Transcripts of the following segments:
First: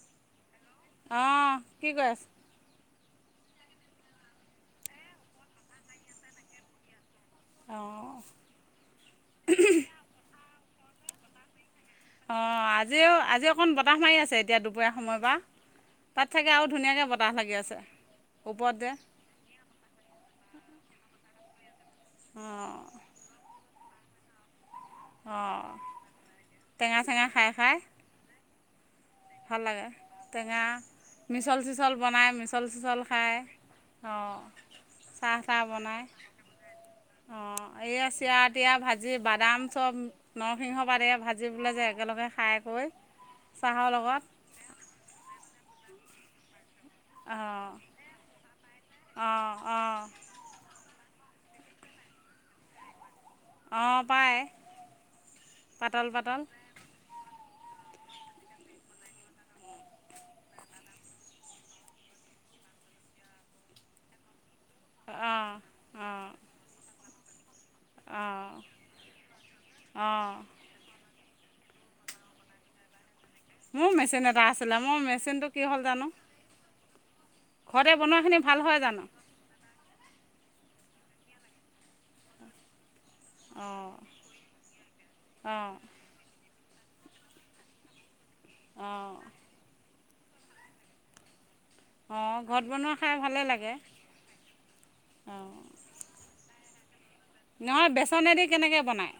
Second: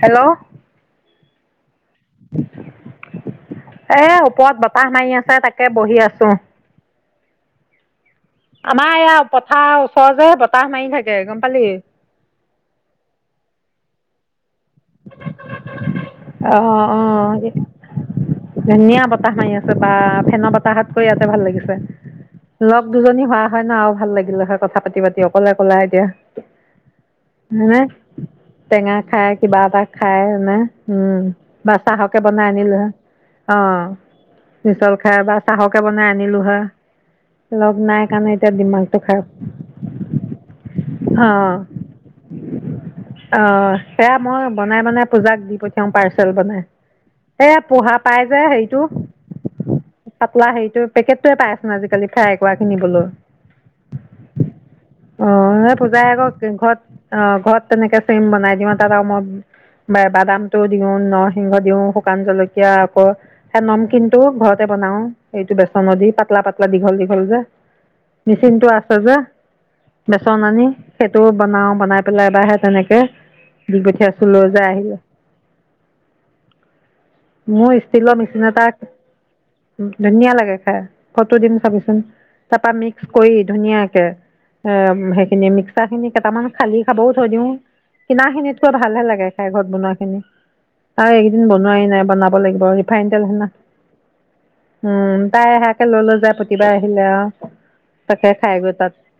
Hello. অ'! কি কৰি আছ? এ, ওপৰত বতাহ মাৰি আছে, তাকে বহি আছোঁ। অঁ আমাৰ এইয়া, পথাৰৰ ওচৰ যে, বতাহ মাৰি থাকে। গম পালি? অ'! আজিও, আজি অকণ বতাহ মাৰি আছে, এতিয়া দুপৰীয়া সময়ৰ পৰা। তাত, চাগে অ আৰু অ ধুনীয়াকে বতাহ লাগি আছে! ওপৰত যে ধুনীয়া বতাহ মাৰি আছে বা! ফেন বতাহতকৈ ইয়াতে ভাল লাগি ছে। লগ অঁ দুজনী হোৱা হয় ন'! আৰু ভাল লাগিলে হয় কথা পাতি-পাতি, অঁ অকলে-অকলে এতিয়া। টেঙা চেঙা খাই খাই হয়নে? টেঙা খায়, কিবা ভাল এটা লাগে খায় কিনে। টেঙা উম, মিছল [unintelligible] অ'! [unintelligible] [unintelligible] চিছল বনাই মিছল চিছল খায় অঁ সৰহকে বনাই আনিলোঁ হয়। অ'! লগ নাই এইয়, কাৰণে এতিয়া চৰা-তিৰা দিমাগটো ভাজি, খাই বাদাম চব, নৰসিংহ পাত, এইয়া ভাজি অ পেলে যে এগা তেওঁলোকে খাই কৰি অ'! চাহৰ সেয়া লগত মই, বনাই-বনাই পূজাক দি পঠিয়াওঁ, পাৰ্চেল বনাই। এইয়া, অঁ পোহা পাই যে, সেৰিটো, অঁ অঁ পাতলা সেৰিটো। পেকেট টোৱে পাইচোন আজিকালি, ফ্ৰাই কৰা কিনিবলৈ। অঁ পায় [unintelligible] অ'! সেই পূজাই পাতল আকৌ, পাতল ঘৰত অ'! ঘৰত তেনেকে চেম বনাই দিওঁ। তাত আৰু মই বা বাদামটো দিওঁ, নৰসিংহ দিওঁ, শুকান জলকীয়া, আকৌ, সেই নমকিনটো ঘৰত তে বনাওঁ। অঁ এইটো বেচনদি, অঁ পাতলা-পাতলা দীঘল- দীঘল যে। অঁ মেচিনটো আছে যে, অঁ বেচন আনি, সে টো বনাওঁ, বনাই পেলাই বা হে তেনেকে। দি মোৰ পঠিয়াইছো মেচিন লৈ এটা যে আছিলে, আহিলে মোৰ মেচিনটো কি হ'ল জানোঁ! মোৰ ইচতীলৰ নিচিনা তাক হয় জানো ধুনীয়া লাগে খাই ফটো দিম চাবিচোন তাৰপা মিক্স কৰি অঁ ধুনীয়াকে এ সেইখিনি অঁ মিক্সাৰ খিনি কেইটামান খালী খাবও থৈ দিও কিনাখিনি ভালে অঁ লাগে খাই ঘৰত বনোৱা খিনি আৰু এইকেইদিন ব নোৱাৰি নাই অঁ বনাব ঘৰত লাগিব বনোৱা ৰিফাইণ্ড খাই তেল হৈ ভালেই ন লাগে উম তাই অঁ সেয়াকে লৈ লৈ যাই প্ৰত্যে কিবা আহিলে আ নহয় বেচনেদি কেনেকে বনায়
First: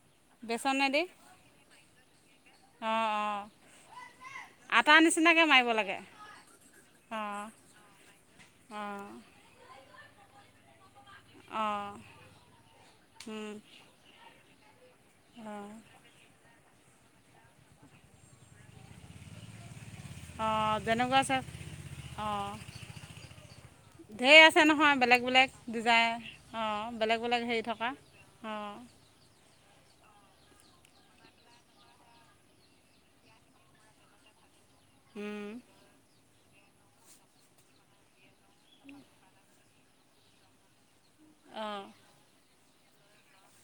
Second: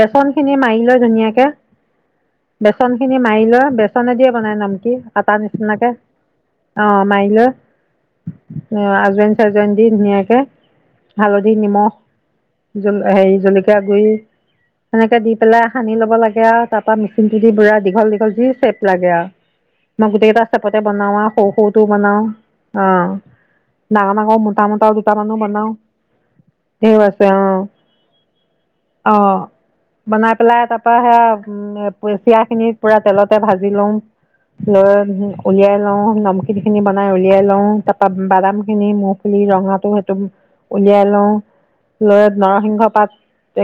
বেচন খিনি মাৰি বেচনেদি লয় ধুনীয়াকে বেচন অঁ খিনি অঁ মাৰি লৈ বেচনে দিয়ে বনাই নাম কি আটা নিচিনাকৈ মাৰিব নিচিনাকে লাগে অ মায়ি অঁ লয় অঁ হাজবেণ্ চাজবেণ্ দি ধুনীয়াকে হালধি অঁ নিমখ হেৰি জলকীয়া গুড়ি সেনেকে দি পেলাই সানি ল'ব লাগে আৰু তাৰ পৰা মেচিনটো দি পুৰা দীঘল দীঘল যি চেপ লাগে মই গোটেই কিটা অঁ চেপতে যেনেকুৱা বনাও আছে সৰু সৰু তো বনাও অ ধেই আছে নহয় বেলেগ বেলেগ ডিজাইন অ বেলেগ বেলেগ হেৰি থকা অঁ আহ বনাই পেলাই তাৰ পা সেয়া পুই পিয়া খিনি পুৰা তেলতে ভাজি লও লৈ উলিয়াই লওঁ ন তিল খিনি বনাই উলিয়াই লওঁ তাৰ পৰা বাদাম খিনি মুফলি ৰঙা টো সেইটো উলিয়াই ল অঁ লও লয় ন ৰসিংহ পাত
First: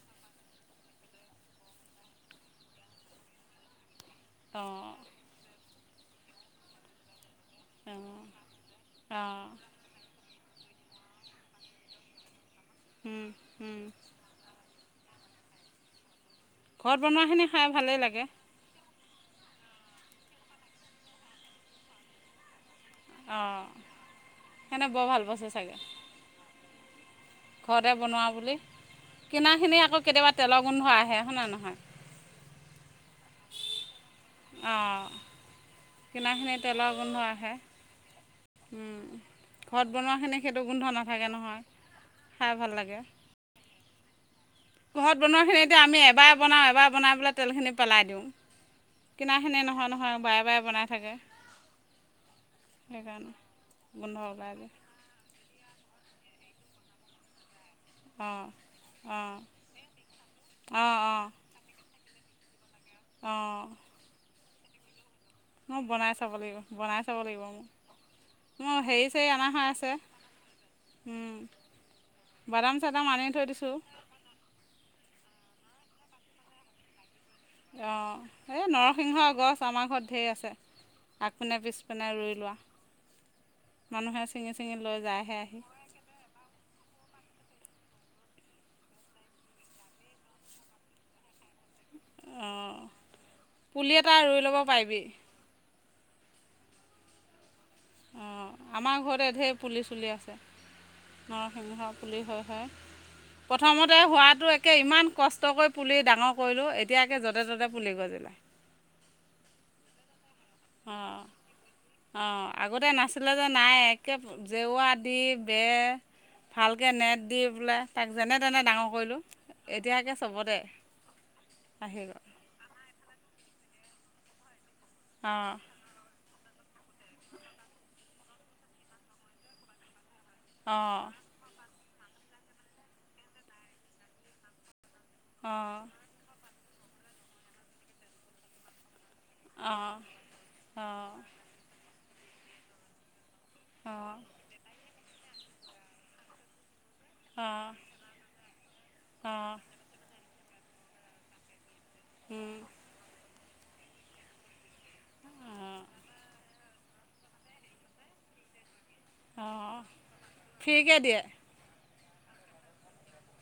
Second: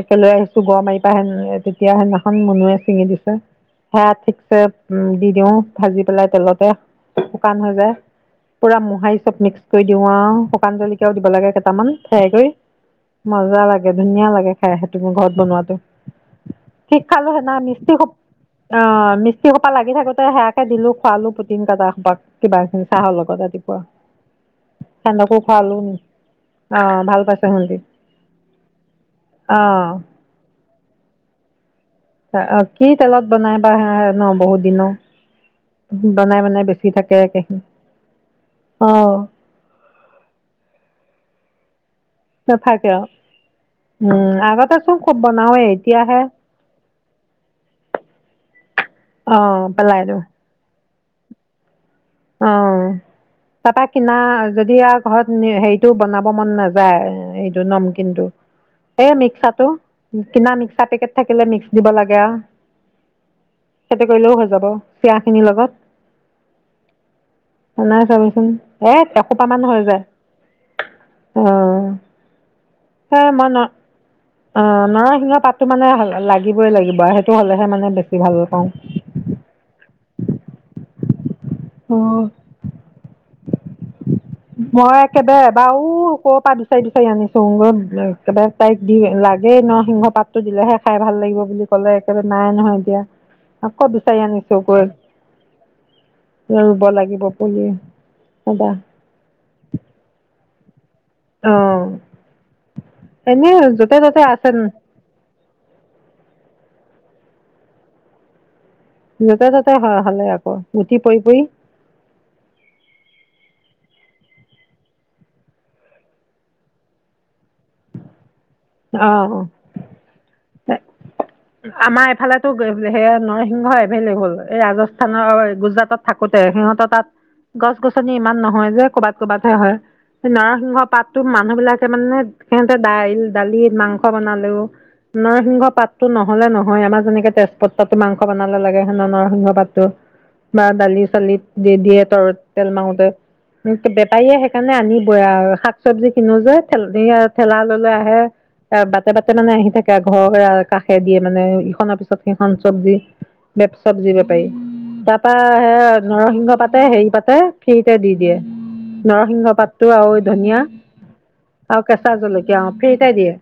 একে লৈ আহিছোঁ গ় মাৰি পাই সে তেতিয়া সেইদিনাখন মুনুুৱে ছিঙি দিছে হেয়া ঠিকছে অঁ দি দিওঁ ভাজি পেলাই তেলতে শুকান হৈ যায় অঁ পুৰা মোহাৰি চব অঁ মিক্স কৰি দিও আৰু। পান জলকীয়াও দিব লাগে কেইটামান ফাই কৰি উম, মজা উম। লাগে ধুনীয়া লাগে। সে স তুমি ঘৰত বনোৱাাতটো। ঘৰত বনোৱাখিনি খাই ভালেই লাগে। অ মিস্ত্ৰী সোপা লাগি থাকোতে সেয়াকে দিলো খোৱালো প্ৰটিন কাজটা খোপা কিবা খিনি। চাহৰ লগত অঁ ৰাতিপুৱা সেইকাৰণে বৰ ভাল সান্দকো পাইছে চাগে খোৱালো নি অ ভাল। পাইছে সিহঁতি ঘৰতে বনোৱা বুলি কিনাখিনি আকৌ অঁ কেতিয়াবা তেলৰ গোন্ধ আহে হয়নে নহয়? কি তেলত বনাই বা হ ন বহুত অঁ দিনৰ। বনাই কিনাখিনি বনাই তেলৰ বেছি গোন্ধ থাকে আহে অঁ ঘৰত বনোৱাখিনি সেইটো গোন্ধ নাথাকে নহয়। খাই ভাল নাথাকে লাগে আৰু উম আগতে চোন ঘোহৰত খুব বনাওৱে বনোৱাখিনি এতিয়া আমি এতিয়াহে এবাৰ বনাওঁ এবাৰ। বনাই পেলাই তেলখিনি পেলাই দিওঁ অঁ কিনাখিনি নহয় পেলাই নহয় বাৰে বাৰে বনাই থাকে। অ সেইকাৰণে তাৰাপা কিনা গোন্ধ ওলাই যে যদি আৰু ঘৰত। হেৰিতটো বনাব মন নাযায়। ম কিন্তু অঁ এই অঁ মিক্সাটো কিনা মিক্সা অঁ পেকেট অঁ থাকিলে মিক্স দিব লাগে। সিটো কৰিলেও হৈ যাব। চিৰা খিনিৰ লগত ম বনাই চাব লাগিব বনাই। চাব লাগিব মোৰ নাই চাবিচোন এ এসোপামান হৈ যায়। উম অঁ বাদাম চাদাম আনি সেই থৈ মই ন দিছোঁ। অ নৰসিংহৰ পাতো মানে লাগিবই লাগিব আৰু স। অঁ এই নৰসিংহ গছ আমাৰ ঘৰত ঢেৰ আছে। ফোনে অ পিছফনে ৰুই লোৱা। মানুহে ছিঙি ছিঙি লৈ মই যায়হে একেবাৰে আহি বাৰু ক পৰা দিছো। বিচাৰি বিচাৰি আনিছো [unintelligible] একবাৰে তাইক দি লাগেই নসিংহ পাতটো দিলেহে খায় ভাল লাগিব বুলি কলে একেবাৰে নাই অঁ নহয় এতিয়া, আকৌ পুলি এটা বিচাৰি ৰুই ল'ব আনিছো গৈ পাৰিবি ৰুব লাগিব পুলি। অঁ এবাৰ আমাৰ ঘৰতে ধেই পুলি চুলি আছে। অঁ নৰসিংহৰ পুলি হয় হয় এনেই য'তে প্ৰথমতে ত'তে আছে হোৱাতো একে ইমান কষ্টকৈ পুলি ডাঙৰ কৰিলো, এত এতিয়া একে য'তে ত'তে পুলি গজিলে। যতে তাতে হয় হলে আকৌ গুটি পৰি অঁ পৰি। অঁ আগতে নাছিলে যে নাই একে জেওৱা দি দে, ভালকে নেট দি পেলাই, তাক যেনে তেনে ডাঙৰ কৰিলো, অঁ এতিয়া একে চবতে। আহি আমাৰ গ'ল এফালেটো সে নৰসিংহ এভেইলেবল এই ৰাজস্থানৰ অঁ গুজৰাটত থাক থাকোতে সিহঁত তাত গছ গছনি ইমান নহয় যে কৰ'বাত ক'ৰবাতহে হয়। সেই নৰসিংহ অঁ পাতটো মানুহ বিলাকে মানে সিহঁতে দাইল দালিত মাংস বনালেও নৰসিংহ অঁ পাতটো নহলে নহয়, আমাৰ যেনেকে তেজপতাটো মাংস বনালে লাগে। হেতৰ নৰসিংহ পাতটো অঁ বা দালি অঁ চালিত দি দিয়ে তৰ তেল মাৰোতে। অঁ বেপাৰীয়ে সেইকাৰণে আনিবই আৰু শাক চবজি কিনো যে ঠেলা অঁ লৈলে আহে। এ বাটে বাটে মানে অঁ আহি থাকে ঘৰ কাষে দিয়ে মানে ইখনৰ পিছত সিখন উম চবজি। বেপ চবজি বেপাৰী। তাৰপৰা সে অঁ নৰসিংহ পাতে হেৰি পাতে ফ্ৰীতে দি দিয়ে। নৰসিংহ অঁ পাতটো আৰু ধনিয়া ফ্ৰীকৈ দিয়ে আৰু কেঁচা জলকীয়া অ ফ্ৰীতে দিয়ে।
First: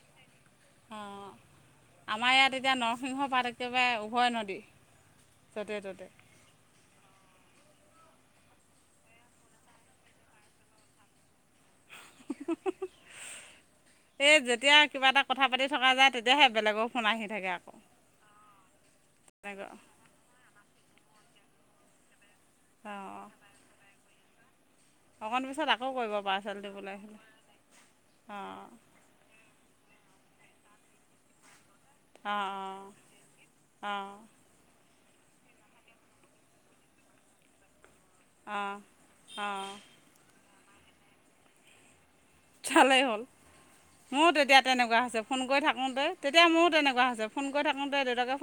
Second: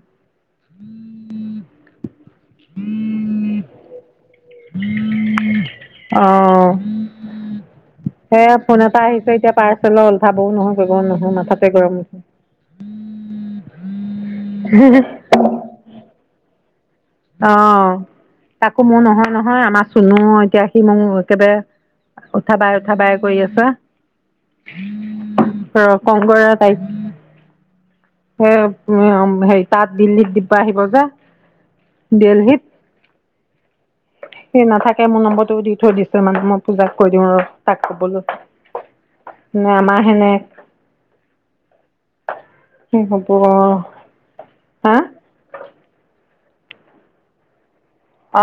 উম। আমাৰ ইয়াত এতিয়া নৰসিংহ পাত একেবাৰে উভয় নদী য'তে ত'তে। সেইয়া ফোন এটা আহিছ এতিয়া পৰ্চেলৰ ওঠাবও নহয় কৰিবও নহয় মাথাত গৰম উঠে তেতিয়া কিবা এটা কথা পাতি থকা যায় তেতিয়াহে বেলেগক অ তাকো মোৰ নহয় নহয় তেনেকৈ আমাৰ চুনুঅ এতিয়া সি মোক একেবাৰে উঠা বাই উঠা বাই অঁ কৰি আছে অকণ পিছত আকৌ কৰিব পাৰ্চেল দিবলে আহিলে সে [unintelligible] সেই তাত দিল্লীত দিব আহিব যে অঁ অঁ দিল্লিত সি নাথাক মোৰ নম্বৰটো দি থৈ দিছে মানে মই পূজাক কৈ দিওঁ ৰ তাক অঁ অঁ [unintelligible] অঁ নে আমাৰ সেনেক ভালেই হ'ল মোৰ তেতিয়া হা তেনেকুৱা হৈছে ফোন কৰি থাকোতে এতিয়া মো তেনেকুৱা হৈছে ফোন কৰি থাক অ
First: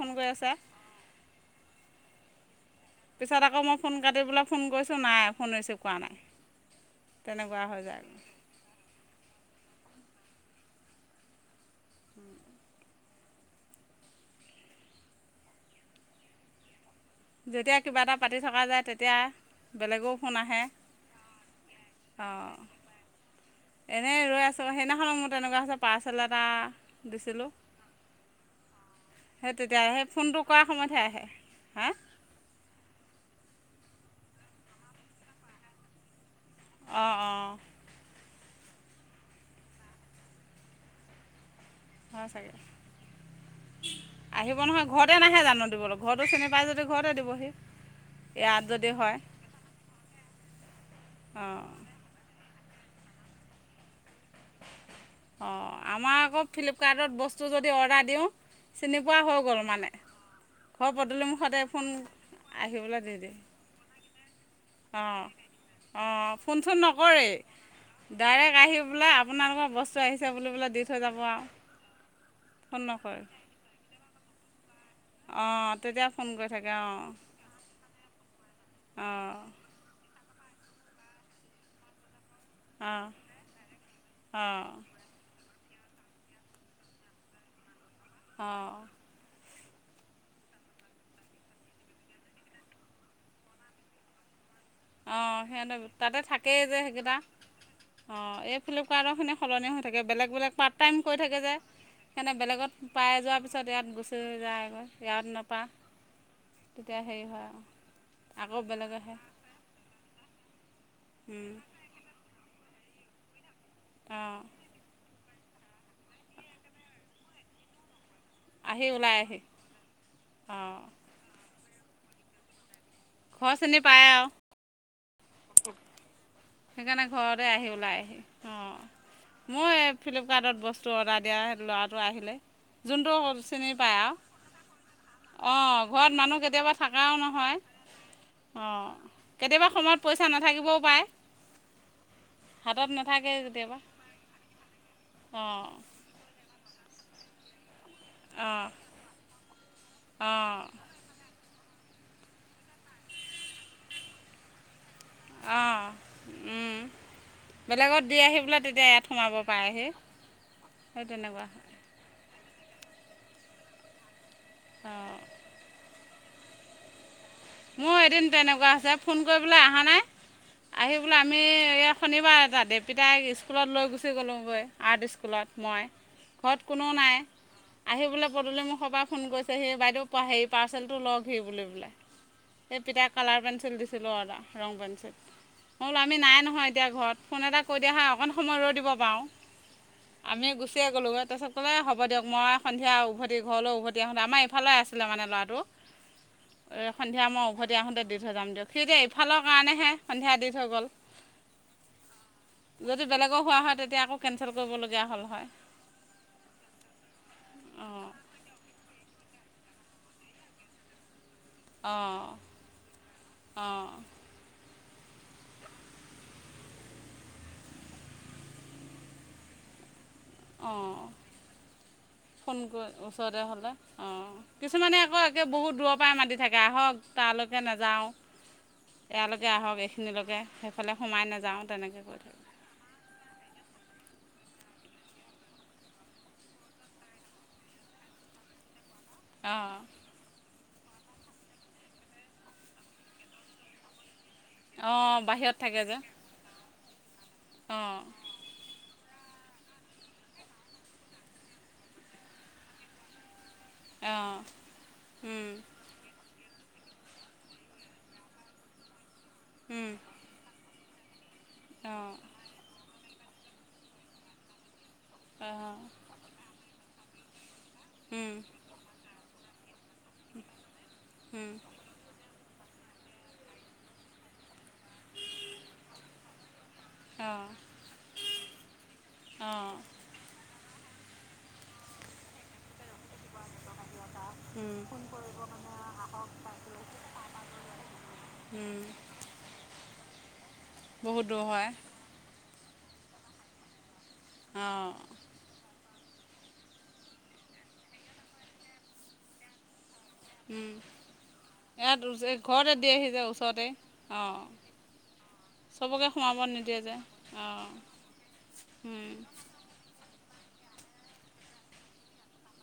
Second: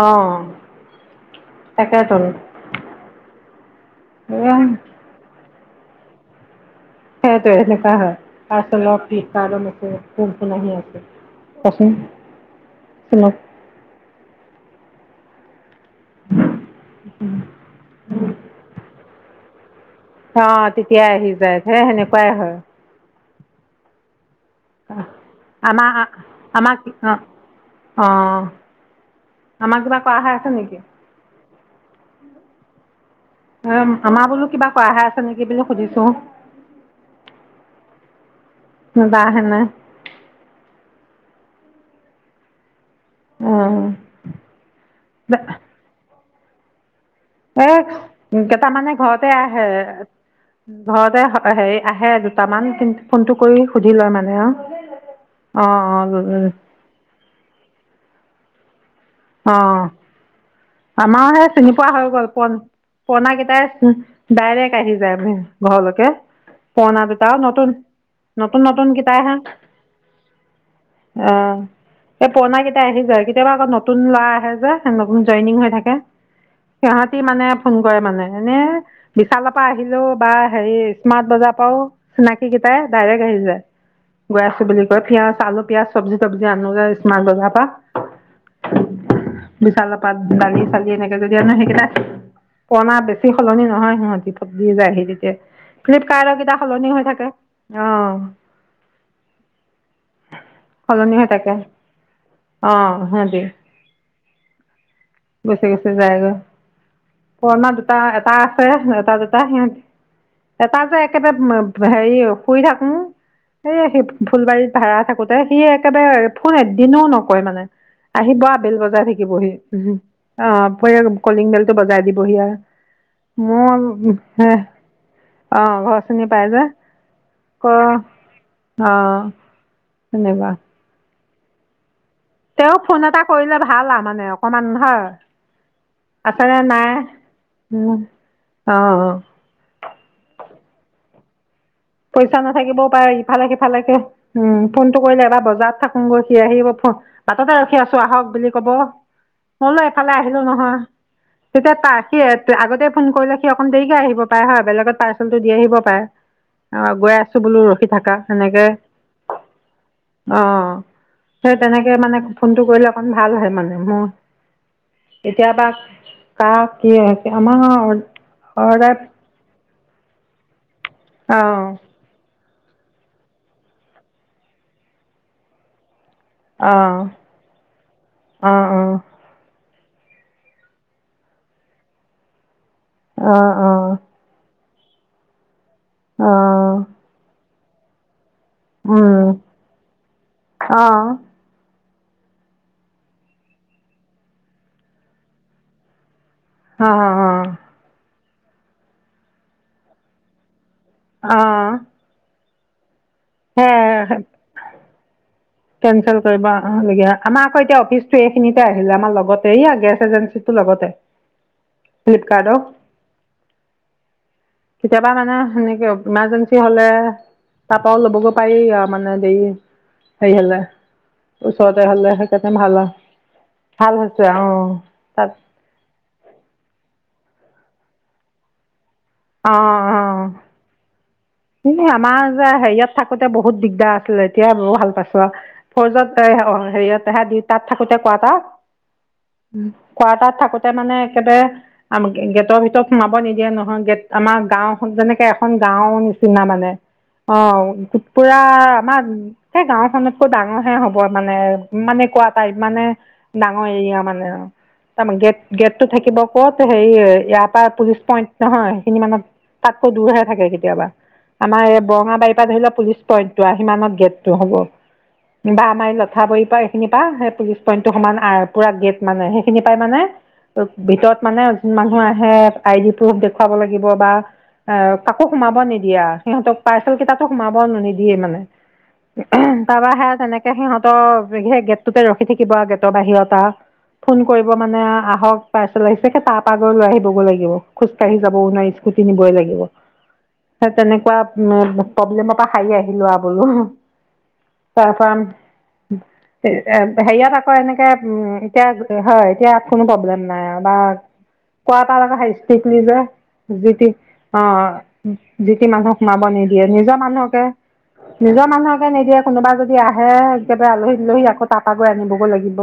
তাকেইতো পিছত আকৌ মই ফোন কাটি পেলায় ফোন কৰিছোঁ নাই ফোন ৰিচিভ কৰা নাই সেইটো তেনেকুৱা হৈ এনেকুৱা যায় হয় পাৰ্চেলৰ ফ্লিপকাৰ্টত মেছেজ কোন কোন আহি আছে কচোন উম। [unintelligible] [unintelligible] যেতিয়া কিবা এটা পাতি থকা যায় তেতিয়া বেলেগও ফোন আহে। হে সেনেকুৱাই হয়। অঁ এনেই ৰৈ আছ অ', আমা হাহ, আমা কি, অ', দিছিলোঁ অ'। সেই আমাৰ তেতিয়া কিবা সেই কৰা হৈ ফোনটো আছে কৰাৰ নেকি সময়তহে আহে। হা? আমাৰ বোলো কিবা কৰাহে আছে নেকি বুলি সুধিছো। অ', অ'। [unintelligible] হয় চাগেহ আহিব নহয়, ঘৰতে নাহে জানো দিবলৈ? ঘৰত টো চিনি পাই যদি ঘৰতে দিবহি এ ইয়াত যদি কেইটামানে হয় ঘৰতে আহে ঘৰতে অঁ হেৰি আহে দুটামান কিন্ত ফোনটো কৰি সুধি লয় মানে আৰু। অঁ অ', আমাৰ অঁ আকৌ ফ্লিপকাৰ্টত বস্তু যদি অৰ্ডাৰ দিওঁ চিনি পোৱা হৈ গ'ল মানে। ঘৰৰ আমাৰোহে পদূলিমুখতে চিনি ফোন পোৱা হৈ গ'ল পোন আহিবলৈ দি পূৰণা দিয়ে কেইটাই ডাইৰেক্ট আহি যায় অঁ মানে। ঘৰলৈকে, অঁ ফোন চোন পুৰণা নকৰেই দুটাও নতুন, ডাইৰেক্ট নতুন, আহি নতুন বোলে কেইটাই হে আপোনালোকৰ বস্তু আহিছে বুলি বোলে দি থৈ যাব আৰু অ', এই পুৰণা ফোন কেইটাই আহি যায়, নকৰে কেতিয়াবা আকৌ নতুন ল'ৰা আহে যে। নতুন জইনিং অঁ হৈ থাকে, তেতিয়া ফোন কৰি থাকে অঁ সিহঁতি মানে ফোন কৰে মানে। এনে অঁ বিশালৰ পৰা আহিলেও বা হেৰি স্মাৰ্ট বজাৰ পৰাও চিনাকি কেইটাই ডাইৰেক্ট আহি যায়, গৈ আছোঁ অঁ বুলি কৈ, [unintelligible] চালু পিয়াজ চব্জি তব্জি আনোগে মান বজাৰৰ পা। অ'। বিশালৰপাত দালি চালি এনেকে যদি আনো সেইকেইটা পুৰণা বেছি সলনি নহয় সিহঁতি। [unintelligible] যায়হি তেতিয়া অঁ সিহঁতে তাতে ফ্লিপকাৰ্টৰ কেইটা থাকেই যে সলনি হৈ সেইকেইটা থাকে অ',। অঁ এই ফ্লিপকাৰ্টৰখিনি সলনি হৈ থাকে, বেলেগ বেলেগ পাৰ্ট টাইম সলনি কৰি হৈ থাকে যে সেইকাৰণে বেলেগত অ পাই যোৱাৰ সিহঁতি পিছত ইয়াত গুচি যায়গৈ। ইয়াত নাপায় গুচি গুচি যায়গৈ, তেতিয়া হেৰি হয় আৰু পুৰণা দুটা এটা আকৌ আছে বেলেগ আহে এটা দুটা সিহঁতি এটা যে একেবাৰে উম, ম ব হেৰি শুই থাকোঁ এই সেই অঁ ফুলবাৰীত ভাড়া থাকো তে সি একেবাৰে ফোন এদিনো নকৰে মানে, আহিব বেল আহি বজাই ওলাই আহি থাকিবহি উহ। অ', প অঁ কলিং বেলটো বজাই দিবহি আৰ, ঘৰ চিনি মোৰ পায় উ আৰু হে সেইকাৰণে ঘৰতে ক আহি ওলাই আহি অ', অঁ ময়ে তেনেকুৱা ফ্লিপকাৰ্টত বস্তু অৰ্ডাৰ দিয়া ল'ৰাটো আহিলে। তেওঁ ফোন যোনটো এটা কৰিলে ভাল আৰু মানে অকমান হয়। অ', ঘৰত মানুহ আছেনে কেতিয়াবা নাই থাকাও নহয়। অ', অঁ অঁ কেতিয়াবা সময়ত পইচা নাথাকিবও পায়। পইচা নাথাকিবও পাৰে, ইফালে সিফালেকে উম ফোনটো কৰিলে এবাৰ অঁ বজাৰত থাকোগৈ সি আহিব বাটতে ৰখি আছোঁ, আহক বুলি অঁ ক'ব মই বোলো এফালে আহিলো অঁ নহয়। তেতিয়া তা সি আগতে ফোন কৰিলে সি অকণ দেৰিকে আহিব পাৰে হয়, বেলেগত পাৰ্চেলটো দি আহিব পাৰ উম, বেলেগত দি আহি বোলে তেতিয়া ইয়াত সোমাব পাৰেহি। অ', সেই তেনেকুৱা সেই তেনেকে মানে ফোনটো কৰিলে অকণ ভাল হয়, মানে মোৰ। অঁ এতিয়া বা কাৰ, কি আমাৰ মোৰ এদিন তেনেকুৱা হৈছে, অৰ্ডাৰ ফোন কৰিবলৈ আহা নাই। আহি বোলে আমি অঁ এই শনিবাৰ এটাত দেৱপীতাই স্কুলত লৈ গুচি গ'লোগৈ আৰ্ট ইস্কুলত মই ঘৰত কোনো অঁ নাই, আহি বোলে অঁ পদূলি মুখৰ পৰা ফোন কৰিছে সি বাইদেউ হেৰি পাৰ্চেলটো লওঁকহি বুলি [unintelligible] এই পিতাইৰ কালাৰ অঁ পেঞ্চিল অঁ দিছিলোঁ অৰ্ডাৰ, ৰং পেঞ্চিল মই বোলো আমি নাই নহয়, এতিয়া অঁ ঘৰত ফোন এটা কৈ দিয়া হয়, অকণ সময় ৰৈ দিব পাৰোঁ, অঁ আমি গুচিয়ে অ', গ'লোঁগৈ তাৰপিছত ক'লে হ হ'ব দিয়ক, মই সন্ধিয়া উভতি ঘৰলৈ উভতি আহোঁতে আমাৰ এইফালে আছিলে মানে ল'ৰাটো। এই সন্ধিয়া অ', মই উভতি আহোঁতে দি থৈ যাম দিয়ক, সি এতিয়া এইফালৰ কাৰণেহে সন্ধিয়া দি থৈ গ'ল। অ'। যদি বেলেগৰ হোৱা হয়, তেতিয়া আকৌ কেনচেল কৰিবলগীয়া হ'ল হয়। কেনঞ্চেল কৰিবলগীয়া আমাৰ আকৌ এতিয়া অঁ অফিচটো এইখিনিতে আহিলে আমাৰ লগতেই এইয়া গেছ এজেঞ্চিটো লগতে। অ', ফ্লিপকাৰ্টৰ অ'। কেতিয়াবা মানে সেনেকে ইমাৰজেঞ্চি হ'লে তাৰপাও ল'বগৈ পাৰি আৰু মানে দেৰি হেৰি হ'লে, অঁ ওচৰতে হ'লে সেই ফোন কৰি ওচৰতে হ'লে অ', কিছুমানে আকৌ একে বহুত দূৰৰ পৰাই মাতি থাকে আহক তালৈ নেযাওঁ, এয়ালৈকে আহঁক এইখিনিলৈকে, সেইফালে সোমাই নে এ, আমাৰ যে, হেৰিয়াত থাকোঁতে বহুত দিগদাৰ আছিলে। এতিয়া বৰ ভাল পাইছোঁ আ, ফৌৰ্জত [unintelligible] হেৰিয়তহে দি তাত থাকোঁতে কোৱাৰ্টাৰ উম, অঁ কোৱাৰ্টাৰত থাকো তে মানে একেবাৰে আমক গেটৰ ভিতৰত সোমাব নিদিয়ে নহয়, গেট আমাৰ গাঁওখন অঁ যেনেকে এখন বাহিৰত থাকে গাওঁৰ যে নিচিনা মানে। অ', অঁ পুৰা আমাৰ এই গাওখনতকৈ ডাঙৰ হে হ'ব মানে মানে কোৱা টাইপ মানে ডাঙৰ এৰিয়া মানে অঁ আৰু তাৰমানে গেট উম গেটটো থাকিব ক'ত? হেৰিয ইয়াৰ পৰা পুলিচ পইন্ট নহয় সেইখিনি মানত উম তাতকৈ দূৰ হে থাকে কেতিয়াবা? আমাৰ এই বৰঙা অঁ বাৰীৰ পৰা ধৰি লোৱা পুলিচ পইণ্ট টো আৰু সিমানত গেটটো হ'ব। বা অঁ আমাৰ এই লথাবাৰ পৰা এইখিনি পা সেই পুলিচ পইন্ট টো সমান উম পুৰা গেট মানে সেইখিনি পাই মানে ভিতৰত মানে উম মানুহ আহে। আইডি প্ৰুফ দেখুৱাব লাগিব বা এ কাকো সোমাব নিদিয়া সিহঁতক পাৰ্চল কেইটা অঁ সোমাব নিদিয়ে মানে উ অঁ তাৰপৰা সে তেনেকে সিহঁত সেই গেট টোতে ৰখি থাকিব গেটৰ বাহিৰত আউ ফোন কৰিব উম মানে আহক পাৰ্চেল আহিছে তাৰপৰা আগৰ লৈ আহিবগৈ লাগিব খোজ কাঢ়ি যাব ও উম নোৱাৰি। খুটি নিবই লাগিব। [inaudible] তাত তেনেকুৱা বহুত দূৰ হয় প্ৰব্লেমৰ পৰা সাৰি আহিলো আৰু বোলো। অঁ, তাৰপৰা হেৰিয়াত আকৌ এনেকে উ এতিয়া হয় এতিয়া কোনো প্ৰব্লেম। নাই উম বা কোৱা ইয়াত তাৰে হিক ঘৰতে দিয়েহি যে ওচৰতে যে যি অঁ অ যি কি মানুহক চবকে সোমাব নিদিয়ে নিজৰ যে মানুহকে অঁ নিজৰ মানুহকে উম নিদিয়ে কোনোবা যদি আহ হে একেবাৰে আলহী ছালহী আকৌ তাৰ পৰা আ গৈ আনিবগৈ লাগিব।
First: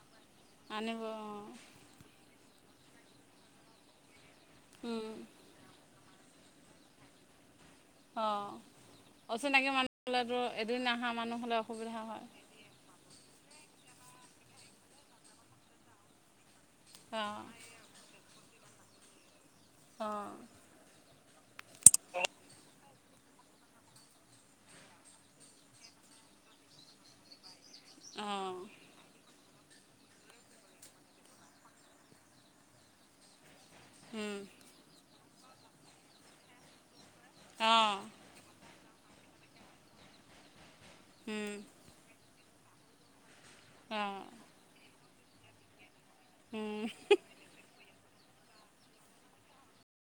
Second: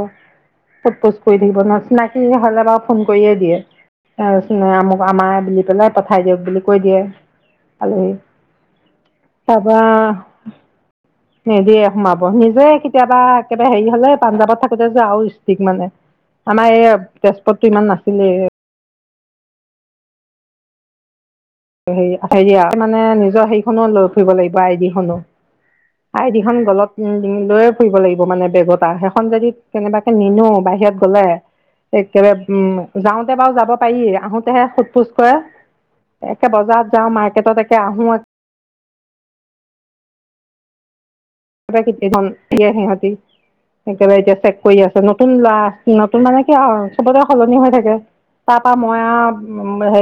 সোট আনিব পোষ্ট কৰি অঁ থাকিব ন চিনাকি হলে বাৰু ফোন কৰিয়ে দিয়ে। তাৰ পাছত উম আমাৰ বুলি পেলাই পঠাই দিয়ক বুলি কৈ দিয়ে। আলহী অঁ অচিনাকি মানুহ তাৰপৰা হ'লেতো এদিন অহা মানুহ হ'লে নিদিয়ে অসুবিধা সোমাব হয়। নিজে কেতিয়াবা একেবাৰে হেৰি হ'লে পাঞ্জাৱত থাকোতে যে আৰু ইষ্টিক মানে আমাৰ এইয়া অঁ তেজপুততটো ইমান নাছিলে। অ, হেৰি আৰু মানে নিজৰ সেইখনো লৈ ফুৰিব লাগিব আইডিখনো। আইদি খন গলত লৈয়ে ফুৰিব লাগিব মানে অঁ বেগত সেইখন যদি। কেনেবাকে নিনো বাহিৰত গলে একেবাৰে উম যাওঁতে বাৰু যাব। পাৰি উম, আহোতেহে সোধ পোছ কৰে একে বজাৰত যাওঁ মাৰ্কেটত একে অঁ আহো, উম, সিহঁতি সাৰে অঁ এতিয়া চেক কৰি আছে নতুন লাৰা, নতুন মানে কি উম। চবতে সলনি হৈ থাকে তাৰ পৰা মই হে